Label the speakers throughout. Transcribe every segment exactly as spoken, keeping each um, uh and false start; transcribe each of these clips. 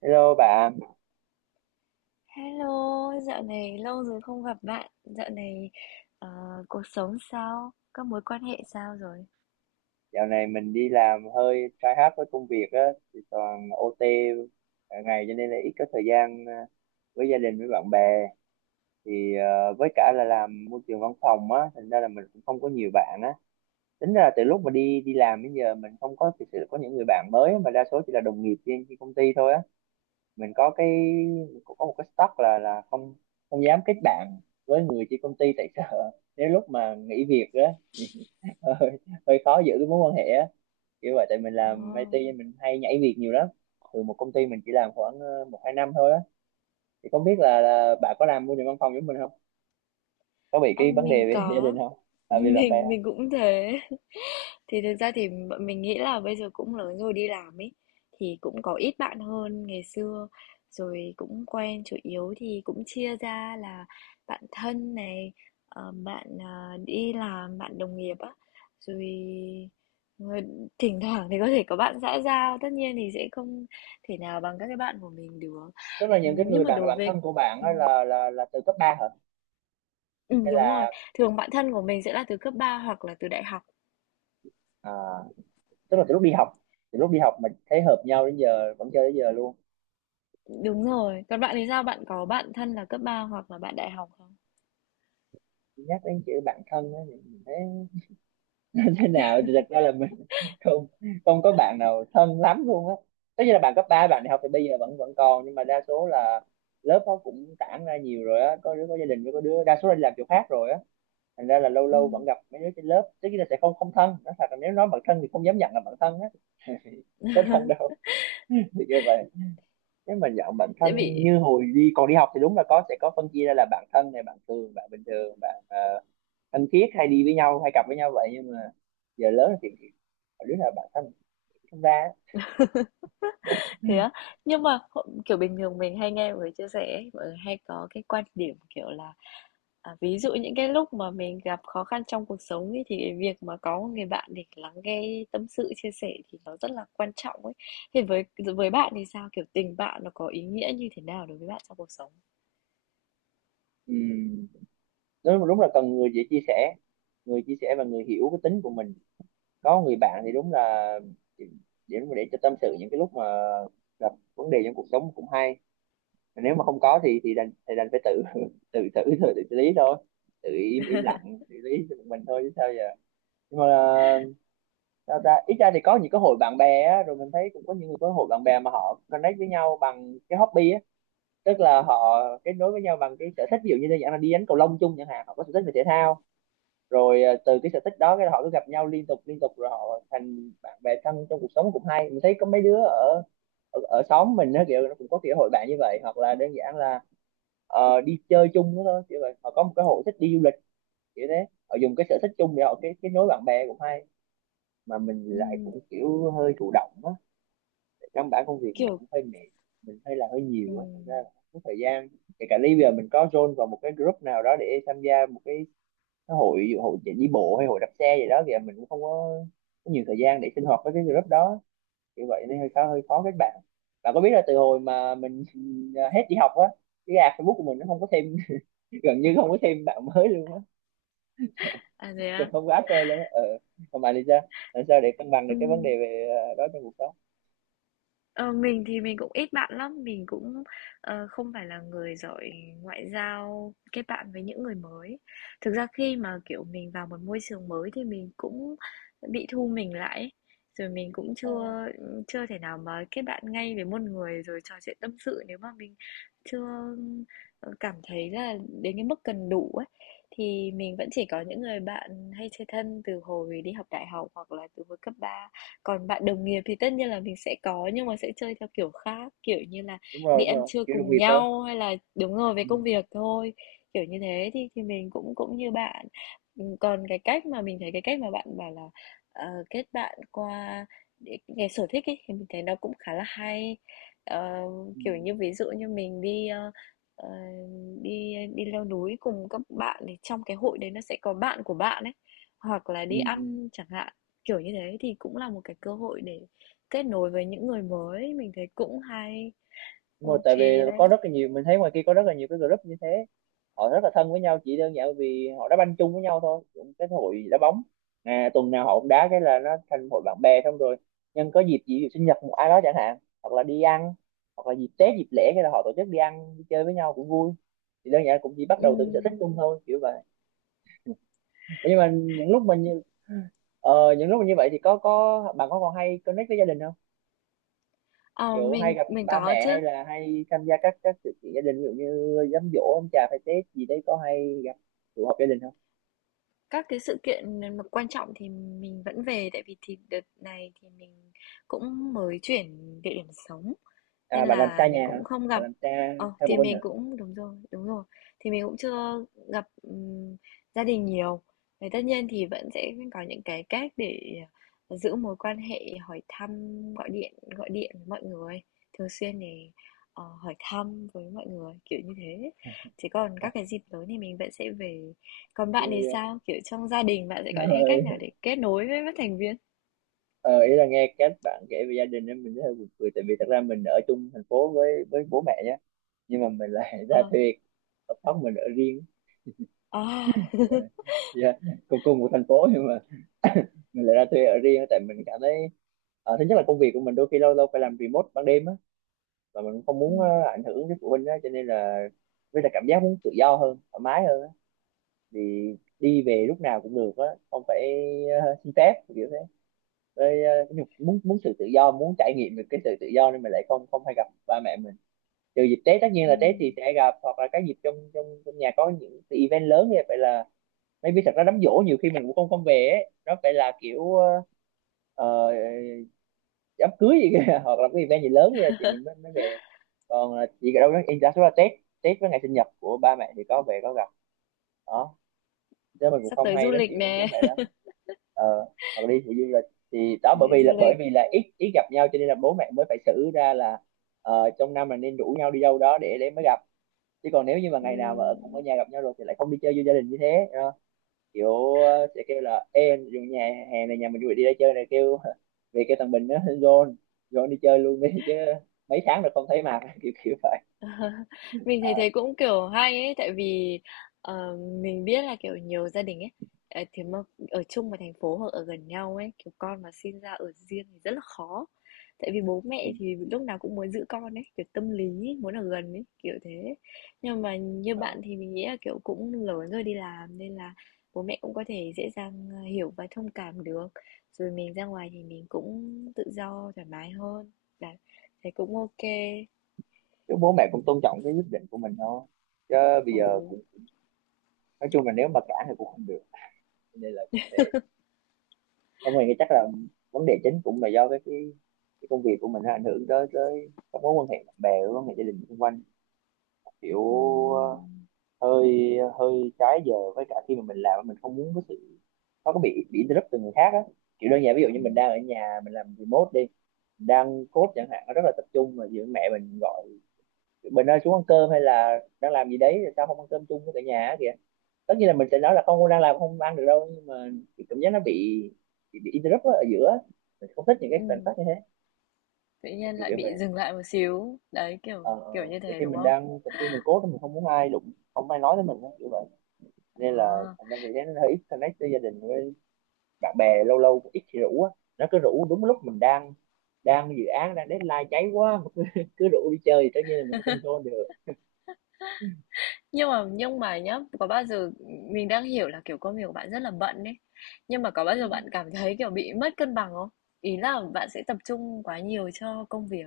Speaker 1: Hello bạn,
Speaker 2: Hello, dạo này lâu rồi không gặp bạn. Dạo này ờ, cuộc sống sao? Các mối quan hệ sao rồi?
Speaker 1: dạo này mình đi làm hơi trái hard với công việc á, thì toàn o tê cả ngày cho nên là ít có thời gian à, với gia đình với bạn bè. Thì à, với cả là làm môi trường văn phòng á, thành ra là mình cũng không có nhiều bạn á. Tính ra là từ lúc mà đi đi làm đến giờ mình không có thực sự có những người bạn mới, mà đa số chỉ là đồng nghiệp trên trên công ty thôi á. Mình có cái Cũng có một cái stock là là không không dám kết bạn với người trên công ty, tại sợ nếu lúc mà nghỉ việc á thì hơi, hơi khó giữ cái mối quan hệ á, kiểu vậy. Tại mình làm
Speaker 2: Ồ,
Speaker 1: ai ti nên mình hay nhảy việc nhiều lắm, từ một công ty mình chỉ làm khoảng ờ, một hai năm thôi á. Thì không biết là, là bà có làm môi trường văn phòng giống mình không, có bị
Speaker 2: ờ,
Speaker 1: cái vấn đề
Speaker 2: mình
Speaker 1: về gia đình
Speaker 2: có,
Speaker 1: không, à, về bạn bè
Speaker 2: mình
Speaker 1: không?
Speaker 2: mình cũng thế. Thì thực ra thì bọn mình nghĩ là bây giờ cũng lớn rồi đi làm ấy, thì cũng có ít bạn hơn ngày xưa, rồi cũng quen chủ yếu thì cũng chia ra là bạn thân này, ờ, bạn, à, đi làm, bạn đồng nghiệp á, rồi, ờ, thỉnh thoảng thì có thể có bạn xã giao, tất nhiên thì sẽ không thể nào bằng các cái bạn của mình được.
Speaker 1: Tức là
Speaker 2: Ừm,
Speaker 1: những cái
Speaker 2: nhưng
Speaker 1: người
Speaker 2: mà
Speaker 1: bạn
Speaker 2: đối
Speaker 1: bạn
Speaker 2: với
Speaker 1: thân của bạn á
Speaker 2: ừm,
Speaker 1: là là là từ cấp ba hả,
Speaker 2: ừm,
Speaker 1: hay
Speaker 2: đúng rồi,
Speaker 1: là
Speaker 2: thường bạn thân của mình sẽ là từ cấp ba hoặc là từ đại học.
Speaker 1: à, tức là từ lúc đi học, từ lúc đi học mình thấy hợp nhau đến giờ vẫn chơi đến giờ luôn?
Speaker 2: Đúng rồi. Còn bạn thì sao? Bạn có bạn thân là cấp ba hoặc là bạn đại học không?
Speaker 1: Nhắc đến chữ bạn thân á thì mình thấy nó thế nào thì thật ra là mình không không có bạn nào thân lắm luôn á. Tất nhiên là bạn cấp ba bạn đại học thì bây giờ vẫn vẫn còn, nhưng mà đa số là lớp nó cũng tản ra nhiều rồi á, có đứa có gia đình, với có đứa đa số là đi làm chỗ khác rồi á. Thành ra là lâu lâu vẫn
Speaker 2: Ừm,
Speaker 1: gặp mấy đứa trên lớp, tất nhiên là sẽ không không thân, nói thật là nếu nói bạn thân thì không dám nhận là bạn thân á. Có thân đâu. Thì như vậy, nếu mà dạng bản thân
Speaker 2: tại vì
Speaker 1: như hồi đi còn đi học thì đúng là có, sẽ có phân chia ra là bạn thân này, bạn thường, bạn bình thường, bạn ờ, thân thiết hay đi với nhau hay cặp với nhau vậy, nhưng mà giờ lớn thì thì đứa nào bạn thân không ra á.
Speaker 2: thế á, nhưng mà h kiểu, bình thường mình hay nghe mọi người chia sẻ ấy, mọi người hay có cái quan điểm, kiểu là, à, ví dụ những cái lúc mà mình gặp khó khăn trong cuộc sống ấy, thì cái việc mà có một người bạn để lắng nghe tâm sự, chia sẻ thì nó rất là quan trọng ấy. Thì với với bạn thì sao? Kiểu, tình bạn nó có ý nghĩa như thế nào đối với bạn trong cuộc sống?
Speaker 1: Ừm, đúng, đúng là cần người dễ chia sẻ, người chia sẻ và người hiểu cái tính của mình. Có người bạn thì đúng là để, để để cho tâm sự những cái lúc mà gặp vấn đề trong cuộc sống cũng hay. Mà nếu mà không có thì thì đành thì đành phải tự tự tự tự, tự xử lý thôi, tự im im lặng xử lý cho mình thôi chứ sao giờ. Nhưng mà là, sao ta, ít ra thì có những cái hội bạn bè á, rồi mình thấy cũng có những người có hội bạn bè mà họ connect với nhau bằng cái hobby á, tức là họ kết nối với nhau bằng cái sở thích. Ví dụ như đơn giản là đi đánh cầu lông chung chẳng hạn, họ có sở thích về thể thao, rồi ờ, từ cái sở thích đó cái họ cứ gặp nhau liên tục liên tục rồi họ thành bạn bè thân trong cuộc sống cũng hay. Mình thấy có mấy đứa ở ở, ở xóm mình á kiểu nó cũng có kiểu hội bạn như vậy, hoặc là đơn giản là ờ, đi chơi chung đó thôi, kiểu vậy, họ có một cái hội thích đi du lịch kiểu thế, họ dùng cái sở thích chung để họ cái kết nối bạn bè cũng hay. Mà mình lại
Speaker 2: Ừm,
Speaker 1: cũng kiểu hơi thụ động á, căn bản công việc mình
Speaker 2: kiểu
Speaker 1: cũng hơi mệt, mình hơi là hơi nhiều á thành ra
Speaker 2: ừm,
Speaker 1: là không có thời gian. Kể cả bây giờ mình có join vào một cái group nào đó để tham gia một cái cái hội hội chạy đi bộ hay hội đạp xe gì đó thì mình cũng không có, có nhiều thời gian để sinh hoạt với cái group đó như vậy, nên hơi khó hơi khó kết bạn. Bạn có biết là từ hồi mà mình hết đi học á, cái add Facebook của mình nó không có thêm gần như không có thêm bạn mới luôn á,
Speaker 2: à, thế á?
Speaker 1: không có add friend luôn á. Ờ, còn bạn thì sao, làm sao để cân bằng được cái vấn đề về ờ, đó trong cuộc sống?
Speaker 2: Ờ, mình thì mình cũng ít bạn lắm, mình cũng, ờ, không phải là người giỏi ngoại giao, kết bạn với những người mới. Thực ra khi mà, kiểu, mình vào một môi trường mới thì mình cũng bị thu mình lại ấy, rồi mình cũng
Speaker 1: Ờ,
Speaker 2: chưa, chưa thể nào mà kết bạn ngay với một người rồi trò chuyện tâm sự nếu mà mình chưa, ờ, cảm thấy là đến cái mức cần đủ ấy. Thì mình vẫn chỉ có những người bạn hay chơi thân từ hồi đi học đại học hoặc là từ hồi cấp ba, còn bạn đồng nghiệp thì tất nhiên là mình sẽ có, nhưng mà sẽ chơi theo kiểu khác, kiểu như là
Speaker 1: đúng rồi,
Speaker 2: đi
Speaker 1: đúng
Speaker 2: ăn
Speaker 1: rồi,
Speaker 2: trưa
Speaker 1: kiểu đồng
Speaker 2: cùng
Speaker 1: nghiệp thôi.
Speaker 2: nhau hay là đúng rồi, về
Speaker 1: Ừ.
Speaker 2: công việc thôi, kiểu như thế. Thì thì mình cũng cũng như bạn. Ừm, còn cái cách mà mình thấy cái cách mà bạn bảo là, ờ, kết bạn qua để cái sở thích ấy, thì mình thấy nó cũng khá là hay. Ờ,
Speaker 1: Ừ.
Speaker 2: kiểu như, ví dụ như mình đi, ơ, ờ, đi đi leo núi cùng các bạn thì trong cái hội đấy nó sẽ có bạn của bạn ấy, hoặc là
Speaker 1: Ừ.
Speaker 2: đi
Speaker 1: Ừ.
Speaker 2: ăn chẳng hạn. Kiểu như thế thì cũng là một cái cơ hội để kết nối với những người mới, mình thấy cũng hay.
Speaker 1: Đúng rồi,
Speaker 2: OK
Speaker 1: tại vì
Speaker 2: đấy.
Speaker 1: có rất là nhiều, mình thấy ngoài kia có rất là nhiều cái group như thế, họ rất là thân với nhau chỉ đơn giản vì họ đá banh chung với nhau thôi, cũng cái hội đá bóng, à, tuần nào họ cũng đá, cái là nó thành hội bạn bè. Xong rồi nhân có dịp gì, ví dụ sinh nhật một ai đó chẳng hạn, hoặc là đi ăn, hoặc là dịp Tết dịp lễ, cái là họ tổ chức đi ăn đi chơi với nhau cũng vui. Thì đơn giản cũng chỉ bắt đầu từ cái sở
Speaker 2: Ừm,
Speaker 1: thích chung thôi, kiểu vậy. Ủa, nhưng mà những lúc mình như ờ, những lúc mà như vậy thì có có bạn có còn hay connect với gia đình không,
Speaker 2: ờ,
Speaker 1: kiểu hay
Speaker 2: mình
Speaker 1: gặp
Speaker 2: mình
Speaker 1: ba
Speaker 2: có
Speaker 1: mẹ,
Speaker 2: chứ.
Speaker 1: hay là hay tham gia các các sự kiện gia đình, ví dụ như đám giỗ ông bà phải, Tết gì đấy, có hay gặp tụ họp gia đình không?
Speaker 2: Các cái sự kiện mà quan trọng thì mình vẫn về tại vì thì đợt này thì mình cũng mới chuyển địa điểm sống. Nên
Speaker 1: À, bạn làm xa
Speaker 2: là mình
Speaker 1: nhà hả,
Speaker 2: cũng không
Speaker 1: bạn
Speaker 2: gặp
Speaker 1: làm xa,
Speaker 2: ờ,
Speaker 1: xa phụ
Speaker 2: thì
Speaker 1: huynh hả?
Speaker 2: mình cũng đúng rồi, đúng rồi. Thì mình cũng chưa gặp, ừm, gia đình nhiều. Thì tất nhiên thì vẫn sẽ có những cái cách để ờ, giữ mối quan hệ, hỏi thăm, gọi điện gọi điện với mọi người, thường xuyên để, ờ, hỏi thăm với mọi người, kiểu như thế. Chứ còn
Speaker 1: À,
Speaker 2: các cái dịp lớn thì mình vẫn sẽ về. Còn bạn
Speaker 1: dạ,
Speaker 2: thì
Speaker 1: dạ.
Speaker 2: sao? Kiểu, trong gia đình bạn sẽ có những cái
Speaker 1: Rồi.
Speaker 2: cách nào để kết nối với các thành viên?
Speaker 1: Ờ, ý là nghe cách bạn kể về gia đình em mình thấy hơi buồn cười, tại vì thật ra mình ở chung thành phố với với bố mẹ nhé, nhưng mà mình lại ra
Speaker 2: Ờ,
Speaker 1: thuê ở phòng, mình ở riêng.
Speaker 2: à,
Speaker 1: Ờ, dạ, cùng cùng một thành phố nhưng mà mình lại ra thuê ở riêng tại mình cảm thấy ờ, thứ nhất là công việc của mình đôi khi lâu lâu phải làm remote ban đêm á, và mình cũng không muốn
Speaker 2: ừm,
Speaker 1: ờ, ảnh hưởng đến phụ huynh á cho nên là, với là cảm giác muốn tự do hơn thoải mái hơn á. Thì đi về lúc nào cũng được á, không phải ờ, xin phép kiểu thế, với ờ, cái nhục- muốn muốn sự tự do, muốn trải nghiệm được cái sự tự do, nên mình lại không không hay gặp ba mẹ mình, trừ dịp Tết. Tất nhiên là Tết thì
Speaker 2: ừm,
Speaker 1: sẽ gặp, hoặc là cái dịp trong trong trong nhà có những cái event lớn như vậy là, maybe thật ra đám giỗ nhiều khi mình cũng không không về ấy. Nó phải là kiểu ờ, ờ, đám cưới gì kìa, hoặc là cái event gì lớn kìa thì mình mới mới về, còn là chỉ đâu đó in đa số là Tết, Tết với ngày sinh nhật của ba mẹ thì có về có gặp đó, chứ mình cũng
Speaker 2: sắp
Speaker 1: không
Speaker 2: tới du
Speaker 1: hay nói
Speaker 2: lịch
Speaker 1: chuyện với
Speaker 2: nè.
Speaker 1: bố mẹ lắm. ờ Hoặc là đi phụ du lịch, thì đó, bởi
Speaker 2: Đi
Speaker 1: vì
Speaker 2: du
Speaker 1: là bởi
Speaker 2: lịch,
Speaker 1: vì là ít ít gặp nhau cho nên là bố mẹ mới phải xử ra là ờ, trong năm là nên rủ nhau đi đâu đó để để mới gặp, chứ còn nếu như mà ngày nào mà ở- cũng ở
Speaker 2: ừm,
Speaker 1: nhà gặp nhau rồi thì lại không đi chơi với gia đình như thế. Kiểu ờ, sẽ kêu là em dù nhà hè này nhà mình vui, đi ra chơi này, kêu về cái thằng Bình nó John John đi chơi luôn đi, chứ mấy tháng rồi không thấy mặt, kiểu kiểu vậy.
Speaker 2: mình
Speaker 1: Ờ,
Speaker 2: thấy thế cũng, kiểu, hay ấy, tại vì, ờ, mình biết là, kiểu, nhiều gia đình ấy, ờ, thì mà ở chung một thành phố hoặc ở gần nhau ấy, kiểu, con mà sinh ra ở riêng thì rất là khó. Tại vì bố
Speaker 1: ừ.
Speaker 2: mẹ thì lúc nào cũng muốn giữ con ấy, kiểu, tâm lý ấy, muốn ở gần ấy, kiểu thế. Nhưng mà như
Speaker 1: Ờ.
Speaker 2: bạn thì mình nghĩ là, kiểu, cũng lớn rồi đi làm nên là bố mẹ cũng có thể dễ dàng, ờ, hiểu và thông cảm được. Rồi mình ra ngoài thì mình cũng tự do thoải mái hơn, đấy, thấy cũng ok.
Speaker 1: Chứ bố mẹ cũng tôn trọng cái quyết định của mình thôi, chứ bây giờ
Speaker 2: Ồ,
Speaker 1: cũng, nói chung là nếu mà cản thì cũng không được, nên là cũng thế. Không, mình nghĩ chắc là vấn đề chính cũng là do cái cái, cái công việc của mình nó ảnh hưởng tới tới các mối quan hệ bạn bè, các mối quan hệ gia đình xung quanh, kiểu
Speaker 2: ừm,
Speaker 1: ờ, hơi hơi trái giờ. Với cả khi mà mình làm mình không muốn có sự, nó có bị bị interrupt từ người khác á, kiểu đơn giản ví dụ như mình
Speaker 2: ừm,
Speaker 1: đang ở nhà mình làm remote đi, đang code chẳng hạn nó rất là tập trung, mà giữa mẹ mình gọi mình ơi xuống ăn cơm, hay là đang làm gì đấy sao không ăn cơm chung với cả nhà á kìa. Tất nhiên là mình sẽ nói là không, con đang làm không ăn được đâu, nhưng mà cái cảm giác nó bị bị, bị interrupt á, ở giữa á. Mình không thích những cái khoảnh
Speaker 2: ừm,
Speaker 1: khắc như thế,
Speaker 2: tự nhiên
Speaker 1: kiểu
Speaker 2: lại
Speaker 1: kiểu vậy.
Speaker 2: bị dừng lại một xíu. Đấy, kiểu
Speaker 1: ờ ờ.
Speaker 2: kiểu như
Speaker 1: Đôi
Speaker 2: thế
Speaker 1: khi
Speaker 2: đúng
Speaker 1: mình
Speaker 2: không?
Speaker 1: đang tập trung, mình code mình không muốn ai đụng, không ai nói với mình á, kiểu vậy. Nên là
Speaker 2: À.
Speaker 1: thành ra vì thế nó hơi ít connect với gia đình, với bạn bè lâu lâu cũng ít thì rủ á. Nó cứ rủ đúng lúc mình đang đang dự án, đang deadline cháy quá mà cứ, cứ rủ đi chơi thì tất nhiên là mình sẽ không control được.
Speaker 2: Nhưng mà nhưng mà nhá, có bao giờ mình đang hiểu là kiểu công việc của bạn rất là bận đấy. Nhưng mà có bao giờ bạn cảm thấy kiểu bị mất cân bằng không? Ý là bạn sẽ tập trung quá nhiều cho công việc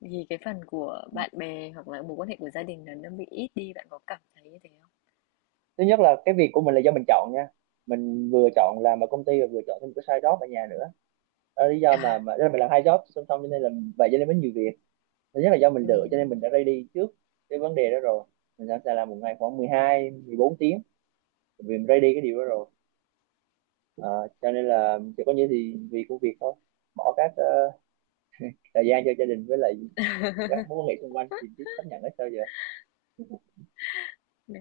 Speaker 2: thì cái phần của bạn bè hoặc là mối quan hệ của gia đình là nó bị ít đi, bạn có cảm thấy như thế không?
Speaker 1: Thứ nhất là cái việc của mình là do mình chọn nha. Mình vừa chọn làm ở công ty và vừa chọn thêm một cái side job ở nhà nữa. Đó là lý do
Speaker 2: À,
Speaker 1: mà mà đó là mình làm hai job song song, cho nên là vậy, cho nên mới nhiều việc. Thứ nhất là do mình lựa, cho nên mình
Speaker 2: ừm.
Speaker 1: đã ready trước cái vấn đề đó rồi. Mình sẵn sàng làm một ngày khoảng mười hai mười bốn tiếng, vì mình ready cái điều đó rồi. Ờ, cho nên là chỉ có như thì vì công việc thôi, bỏ các ờ, thời gian cho gia đình với lại các mối quan hệ xung quanh thì biết chấp nhận hết sao giờ.
Speaker 2: Ừm.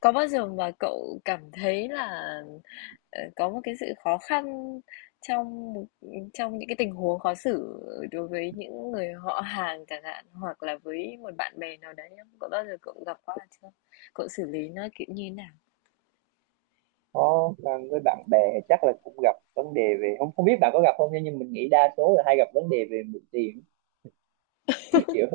Speaker 2: Có bao giờ mà cậu cảm thấy là, ờ, có một cái sự khó khăn trong một trong những cái tình huống khó xử đối với những người họ hàng chẳng hạn, hoặc là với một bạn bè nào đấy không? Có bao giờ cậu gặp qua chưa? Cậu xử lý nó, kiểu, như thế nào?
Speaker 1: Có ờ, với bạn bè chắc là cũng gặp vấn đề về, không không biết bạn có gặp không, nhưng mình nghĩ đa số là hay gặp vấn đề về mượn tiền. kiểu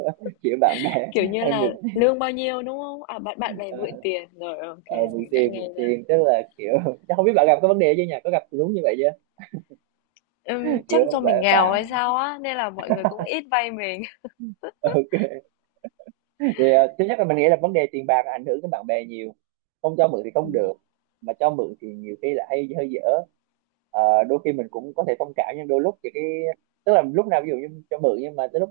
Speaker 1: kiểu bạn bè
Speaker 2: Kiểu như
Speaker 1: hay mượn,
Speaker 2: là lương bao nhiêu, đúng không? À, bạn bạn bè mượn
Speaker 1: ờ,
Speaker 2: tiền, rồi, ok,
Speaker 1: ờ, mượn
Speaker 2: mình đã
Speaker 1: tiền mượn
Speaker 2: nghe ra.
Speaker 1: tiền tức là kiểu chắc không biết bạn gặp cái vấn đề chứ nhỉ, có gặp đúng như vậy chứ.
Speaker 2: Ừm, chắc
Speaker 1: Kiểu
Speaker 2: do mình
Speaker 1: bạn,
Speaker 2: nghèo hay
Speaker 1: bạn
Speaker 2: sao á, nên là mọi người cũng ít vay mình.
Speaker 1: ok thì ờ, thứ nhất là mình nghĩ là vấn đề tiền bạc ảnh hưởng đến bạn bè nhiều. Không cho mượn thì không được,
Speaker 2: Ừm,
Speaker 1: mà cho mượn thì nhiều khi là hay hơi dở. Ờ, đôi khi mình cũng có thể thông cảm, nhưng đôi lúc thì cái, tức là lúc nào ví dụ như cho mượn nhưng mà tới lúc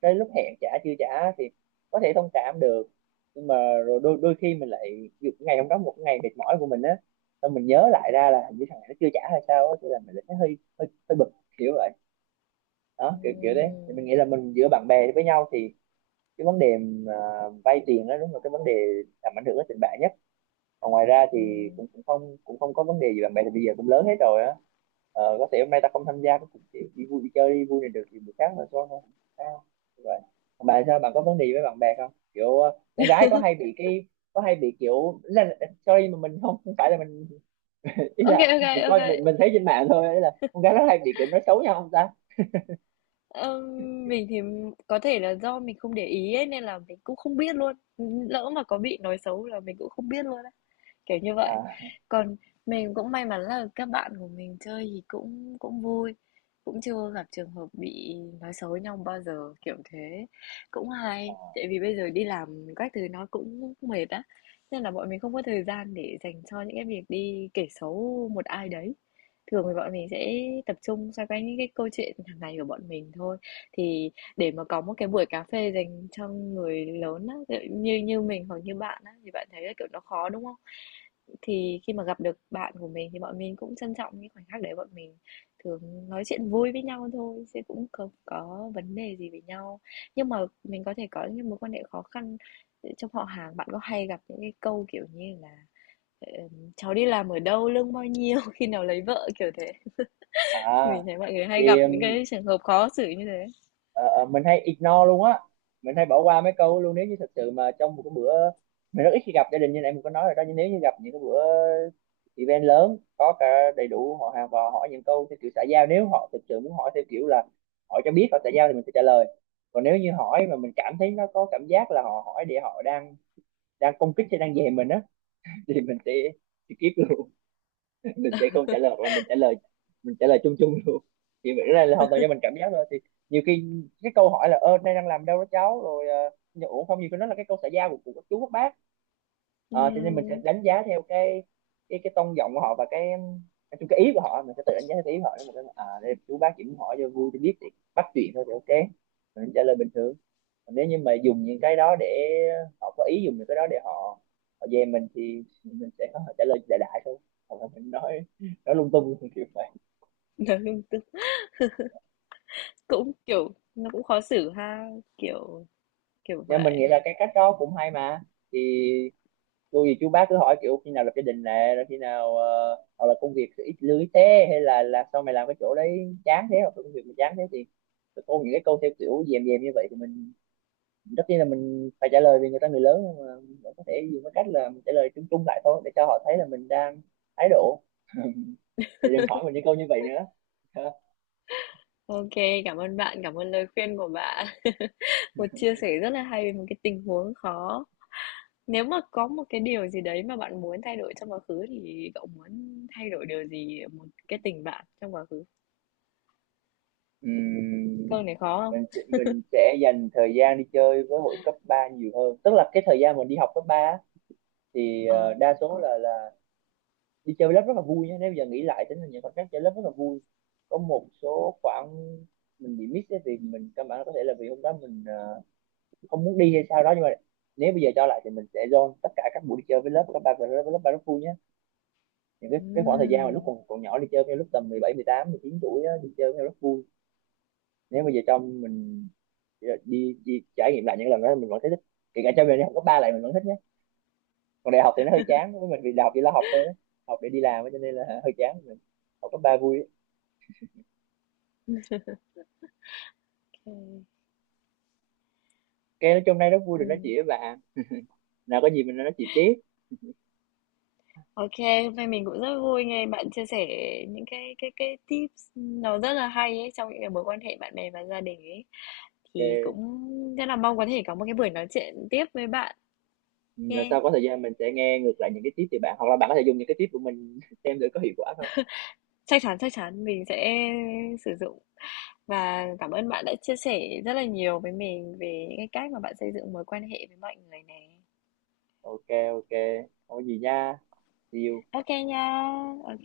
Speaker 1: tới lúc hẹn trả chưa trả thì có thể thông cảm được, nhưng mà rồi đôi đôi khi mình lại ví dụ ngày hôm đó một ngày mệt mỏi của mình á, xong mình nhớ lại ra là hình như thằng này nó chưa trả hay sao á, thế là mình lại thấy hơi hơi hơi bực, kiểu vậy. Đó, kiểu kiểu đấy thì
Speaker 2: ừm,
Speaker 1: mình nghĩ là mình, giữa bạn bè với nhau thì cái vấn đề mà vay tiền đó đúng là cái vấn đề làm ảnh hưởng đến tình bạn nhất. Còn ngoài ra thì
Speaker 2: ừm.
Speaker 1: cũng cũng không cũng không có vấn đề gì. Bạn bè thì bây giờ cũng lớn hết rồi á. Ờ, có thể hôm nay ta không tham gia cái cuộc chỉ đi vui đi chơi đi vui này được thì buổi sáng là thôi thôi, không sao vậy. Còn bạn sao? Bạn có vấn đề gì với bạn bè không? Kiểu ờ, con gái có hay bị cái, có hay bị kiểu, ý là ờ, sorry mà mình không không phải là mình ý
Speaker 2: Ô kê,
Speaker 1: là mình
Speaker 2: ô,
Speaker 1: coi mình mình thấy trên mạng thôi, ý là con gái nó hay bị kiểu nói xấu nhau không ta?
Speaker 2: ơ, mình thì có thể là do mình không để ý ấy, nên là mình cũng không biết luôn. Lỡ mà có bị nói xấu là mình cũng không biết luôn á, kiểu như vậy.
Speaker 1: À,
Speaker 2: Còn mình cũng may mắn là các bạn của mình chơi thì cũng cũng vui, cũng chưa gặp trường hợp bị nói xấu với nhau bao giờ, kiểu thế. Cũng hay, tại vì bây giờ đi làm các thứ nó cũng mệt á, nên là bọn mình không có thời gian để dành cho những cái việc đi kể xấu một ai đấy. Thường thì bọn mình sẽ tập trung xoay quanh những cái câu chuyện hàng ngày của bọn mình thôi. Thì để mà có một cái buổi cà phê dành cho người lớn á, như như mình hoặc như bạn á thì bạn thấy là, kiểu, nó khó, đúng không? Thì khi mà gặp được bạn của mình thì bọn mình cũng trân trọng những khoảnh khắc đấy, bọn mình thường nói chuyện vui với nhau thôi, chứ cũng không có vấn đề gì với nhau. Nhưng mà mình có thể có những mối quan hệ khó khăn trong họ hàng, bạn có hay gặp những cái câu, kiểu như là, "Cháu đi làm ở đâu, lương bao nhiêu, khi nào lấy vợ?" kiểu thế. Mình
Speaker 1: à
Speaker 2: thấy mọi người
Speaker 1: thì
Speaker 2: hay gặp những cái trường hợp khó xử như thế.
Speaker 1: ờ, ờ, mình hay ignore luôn á. Mình hay bỏ qua mấy câu luôn. Nếu như thật sự mà trong một cái bữa, mình rất ít khi gặp gia đình như này mình có nói rồi đó, nhưng nếu như gặp những cái bữa event lớn có cả đầy đủ họ hàng và hỏi những câu theo kiểu xã giao, nếu họ thực sự muốn hỏi theo kiểu là hỏi cho biết họ xã giao thì mình sẽ trả lời. Còn nếu như hỏi mà mình cảm thấy nó có cảm giác là họ hỏi để họ đang đang công kích hay đang dè mình á, thì mình sẽ skip luôn. Mình sẽ không trả lời, hoặc là mình trả lời mình trả lời chung chung luôn. Thì cái này là hoàn toàn do mình cảm giác thôi. Thì nhiều khi cái câu hỏi là, ơ nay đang làm đâu đó cháu rồi, ờ, ủa không, nhiều khi nó là cái câu xã giao của, của các chú các bác. Ờ, cho nên mình sẽ
Speaker 2: Ừm,
Speaker 1: đánh giá theo cái cái cái tông giọng của họ, và cái nói chung cái ý của họ mình sẽ tự đánh giá theo cái ý của họ. Nếu mà cái à đây chú bác chỉ muốn hỏi cho vui cho biết thì bắt chuyện thôi thì ok, mình trả lời bình thường. Còn nếu như mà dùng những cái đó để họ có ý dùng những cái đó để họ họ dè mình thì mình sẽ có trả lời đại đại thôi, hoặc là mình nói nói lung tung, kiểu vậy.
Speaker 2: cũng, kiểu, nó cũng khó xử ha, kiểu kiểu
Speaker 1: Nhưng mình
Speaker 2: vậy.
Speaker 1: nghĩ là cái cách đó cũng hay mà. Thì cô gì chú bác cứ hỏi kiểu khi nào lập gia đình nè, rồi khi nào ờ, hoặc là công việc ít lưới thế, hay là là sao mày làm cái chỗ đấy chán thế, hoặc là công việc mày chán thế thì cô những cái câu theo kiểu dèm dèm như vậy thì mình, tất nhiên là mình phải trả lời vì người ta người lớn, nhưng mà mình vẫn có thể dùng cái cách là mình trả lời chung chung lại thôi, để cho họ thấy là mình đang thái độ, để đừng hỏi mình những câu như vậy nữa. Ha.
Speaker 2: Ok, cảm ơn bạn, cảm ơn lời khuyên của bạn. Một chia sẻ rất là hay về một cái tình huống khó. Nếu mà có một cái điều gì đấy mà bạn muốn thay đổi trong quá khứ thì cậu muốn thay đổi điều gì ở một cái tình bạn trong quá khứ?
Speaker 1: Ừm,
Speaker 2: Câu này khó
Speaker 1: mình
Speaker 2: không?
Speaker 1: sẽ- mình sẽ dành thời gian đi chơi với hội cấp ba nhiều hơn. Tức là cái thời gian mình đi học cấp ba thì ờ,
Speaker 2: Ờ,
Speaker 1: đa số
Speaker 2: khó.
Speaker 1: là là đi chơi lớp rất là vui nhé. Nếu bây giờ nghĩ lại tính là những khoảnh khắc chơi lớp rất là vui. Có một số khoảng mình bị miss cái việc mình căn bản, có thể là vì hôm đó mình ờ, không muốn đi hay sao đó, nhưng mà nếu bây giờ cho lại thì mình sẽ dồn tất cả các buổi đi chơi với lớp, các bạn với lớp, với lớp ba rất vui nhé. Những cái cái khoảng thời gian mà lúc
Speaker 2: Ừm,
Speaker 1: còn còn nhỏ đi chơi, với lúc tầm mười mười bảy mười tám mười chín tuổi á, đi chơi với nhau rất vui. Nếu bây giờ cho mình đi, đi, đi trải nghiệm lại những lần đó mình vẫn thấy thích, kể cả cho mình đi học cấp ba lại mình vẫn thích nhé. Còn đại học thì nó hơi chán với mình, vì đại học chỉ là học thôi á. Học để đi làm á, cho nên là hơi chán. Mình học cấp ba vui.
Speaker 2: ok.
Speaker 1: Cái nói chung nay rất vui được nói
Speaker 2: Ừm.
Speaker 1: chuyện với bạn. Nào có gì mình nói chuyện tiếp.
Speaker 2: Ok, hôm nay mình cũng rất vui nghe bạn chia sẻ những cái cái cái tips nó rất là hay ấy trong những cái mối quan hệ bạn bè và gia đình ấy. Thì
Speaker 1: Ok.
Speaker 2: cũng rất là mong có thể có một cái buổi nói chuyện tiếp với bạn
Speaker 1: Ừ, lần
Speaker 2: nha.
Speaker 1: sau có thời gian mình sẽ nghe ngược lại những cái tiếp từ bạn, hoặc là bạn có thể dùng những cái tiếp của mình xem thử có hiệu quả không.
Speaker 2: Chắc chắn chắc chắn mình sẽ sử dụng. Và cảm ơn bạn đã chia sẻ rất là nhiều với mình về những cái cách mà bạn xây dựng mối quan hệ với mọi người nè.
Speaker 1: Ok. Ok, không có gì nha. See you.
Speaker 2: Ok nha, ok.